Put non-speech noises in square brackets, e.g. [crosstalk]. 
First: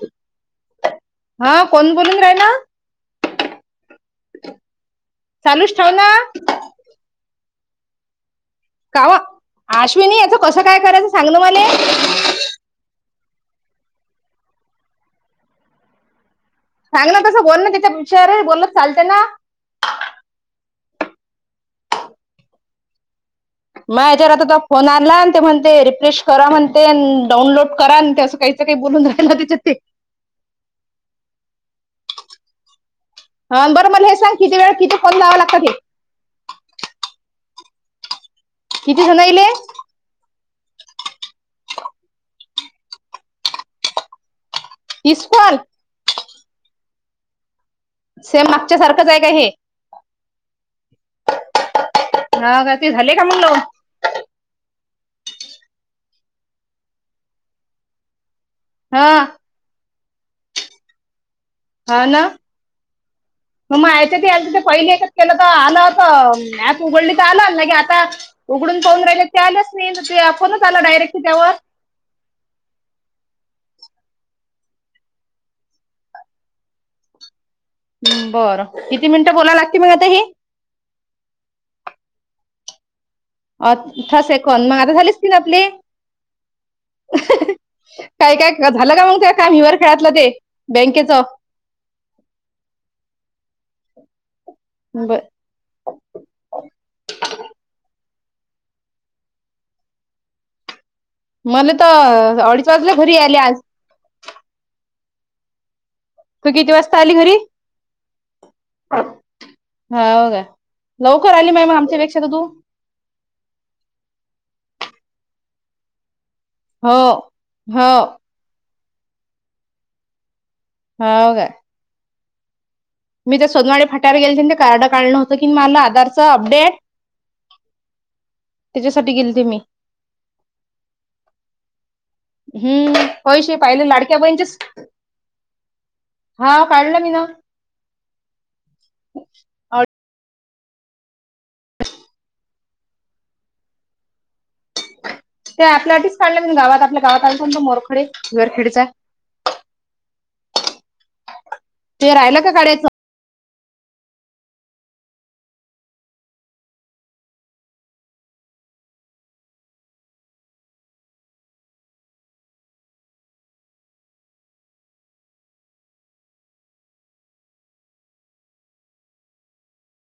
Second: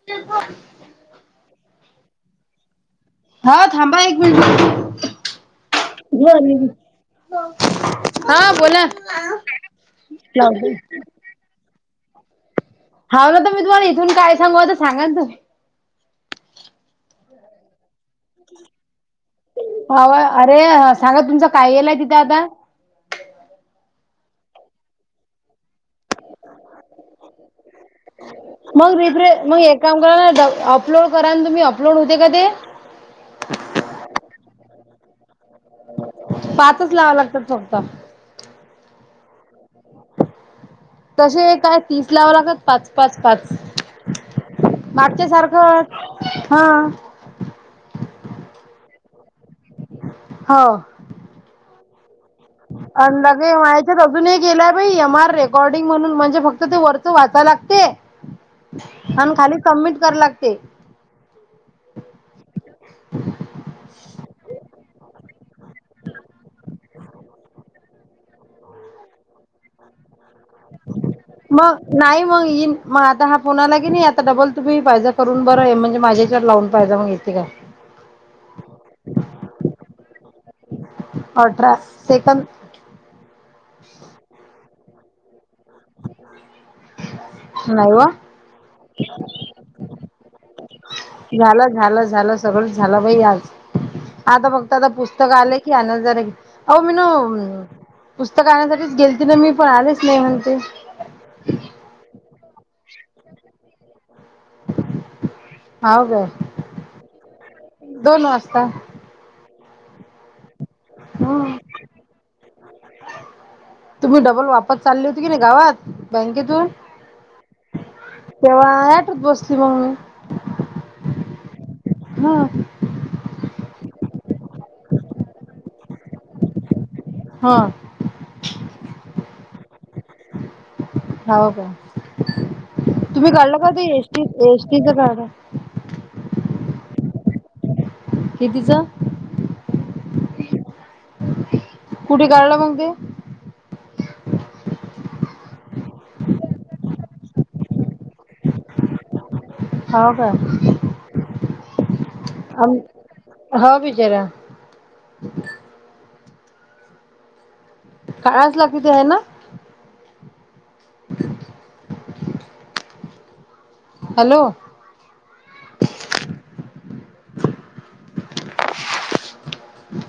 [unintelligible] हा कोण बोलून राहिल? हा थांबा एक मिनट. चालूच ठेव ना [unintelligible] हा बोला कावा अश्विनी याचं कसं काय करायचं [unintelligible] सांग ना मले. हव ना तर मी तुम्हाला इथून काय सांगू तर सांगा न तुम्ही. सांग ना तसं बोल ना तिथे कुण्या विषयावर बोललत चालत ना. हा व अरे सांगा तुमचं काय गेलंय तिथे आता. माझ्या याच्यावर आता तो फोन आणला ते म्हणते रिफ्रेश करा म्हणते डाऊनलोड मग रिफ्रेश मग एक काम करा ना अपलोड करा ना? तुम्ही अपलोड होते का ते. ह अन् बरं मला हे सांग किती वेळात किती कॉल लावावे लागतात हे. पाचच लावाव लागतात फक्त. किती जणायले. तशे काय तीस लावावे लागत पाच - पाच - पाच. तीस मागच्या कॉल सारखं हा. सेम मागच्या सारखंच आहे का हे? हा वो. हा का ते झाले आण का मग लगे लावून माई त तर अजून गेलाय एम आर रेकॉर्डिंग म्हणून म्हणजे फक्त ते वरच वाचायला लागते. हा आणि खाली सबमिट करा लागते. हा ना? [inaudible] मग माझ्या च्या ते पहिले एकच केलं तर आलं होत ॲप उघडली तर आलं लगे आता. उघडून पाहून राहिले ते आल्याच नाही ते फोनच आला डायरेक्ट त्याच्यावर. मग नाही मग येईन मग आता हा फोन आला की नाही आता डबल तुम्ही पाहिजा करून बरं आहे म्हणजे माझ्या याच्यावर लावून. फयदा मग इकती काय? बरं किती मिनिटं बोलायला लागते मग आता हे. आठरा सेकंद. आठरा सेकंद मग आता झाले असतील आपले. [unintelligible] नाही व काय -काय झालं का मग त्या काम हिवर खेळातलं ते बँकेचं. झालं झालं झालं सगळ झालं बाई आज आता फक्त आता बर. पुस्तक आले कि आन जरे आव मी नो - - पुस्तक आणायसाठीच गेल ती ना मी पण आलेच नाही म्हणते. मले तर अडीच वाजल्या घरी यायले आज. हाव काय? तू किती वाजता आली घरी? दोन वाजता. हा हो काय लवकर आली हम्म म मग आमच्या पेक्षा तर तू? तुम्ही डबल वापस चालले होती की नाही गावात बँकेतून? हो. हो. तेव्हा आयाटात बसली मग मी. हाव काय? हा. मी त्या सोनवाडी फाट्यावर गेल ते कार्डं काढलं होतं की मला आधारचं अपडेट हां त्याच्यासाठी गेले ते मी हो का हम्म तुम्ही पैसे काढलं का ते पाहिले एस लाडक्या टी बहिणीचेच एस टी च कार्ड हा काढलं मी ना कितीचं कुठे काढले मग ते त्या आपल्यासाठीच काढलं म्हणे गावात आपल्या गावात आला स मोरखडे विरखेडचा हो का ते राहियला आम्ही हाव बिचारा काळच लागत ते आहे ना हॅलो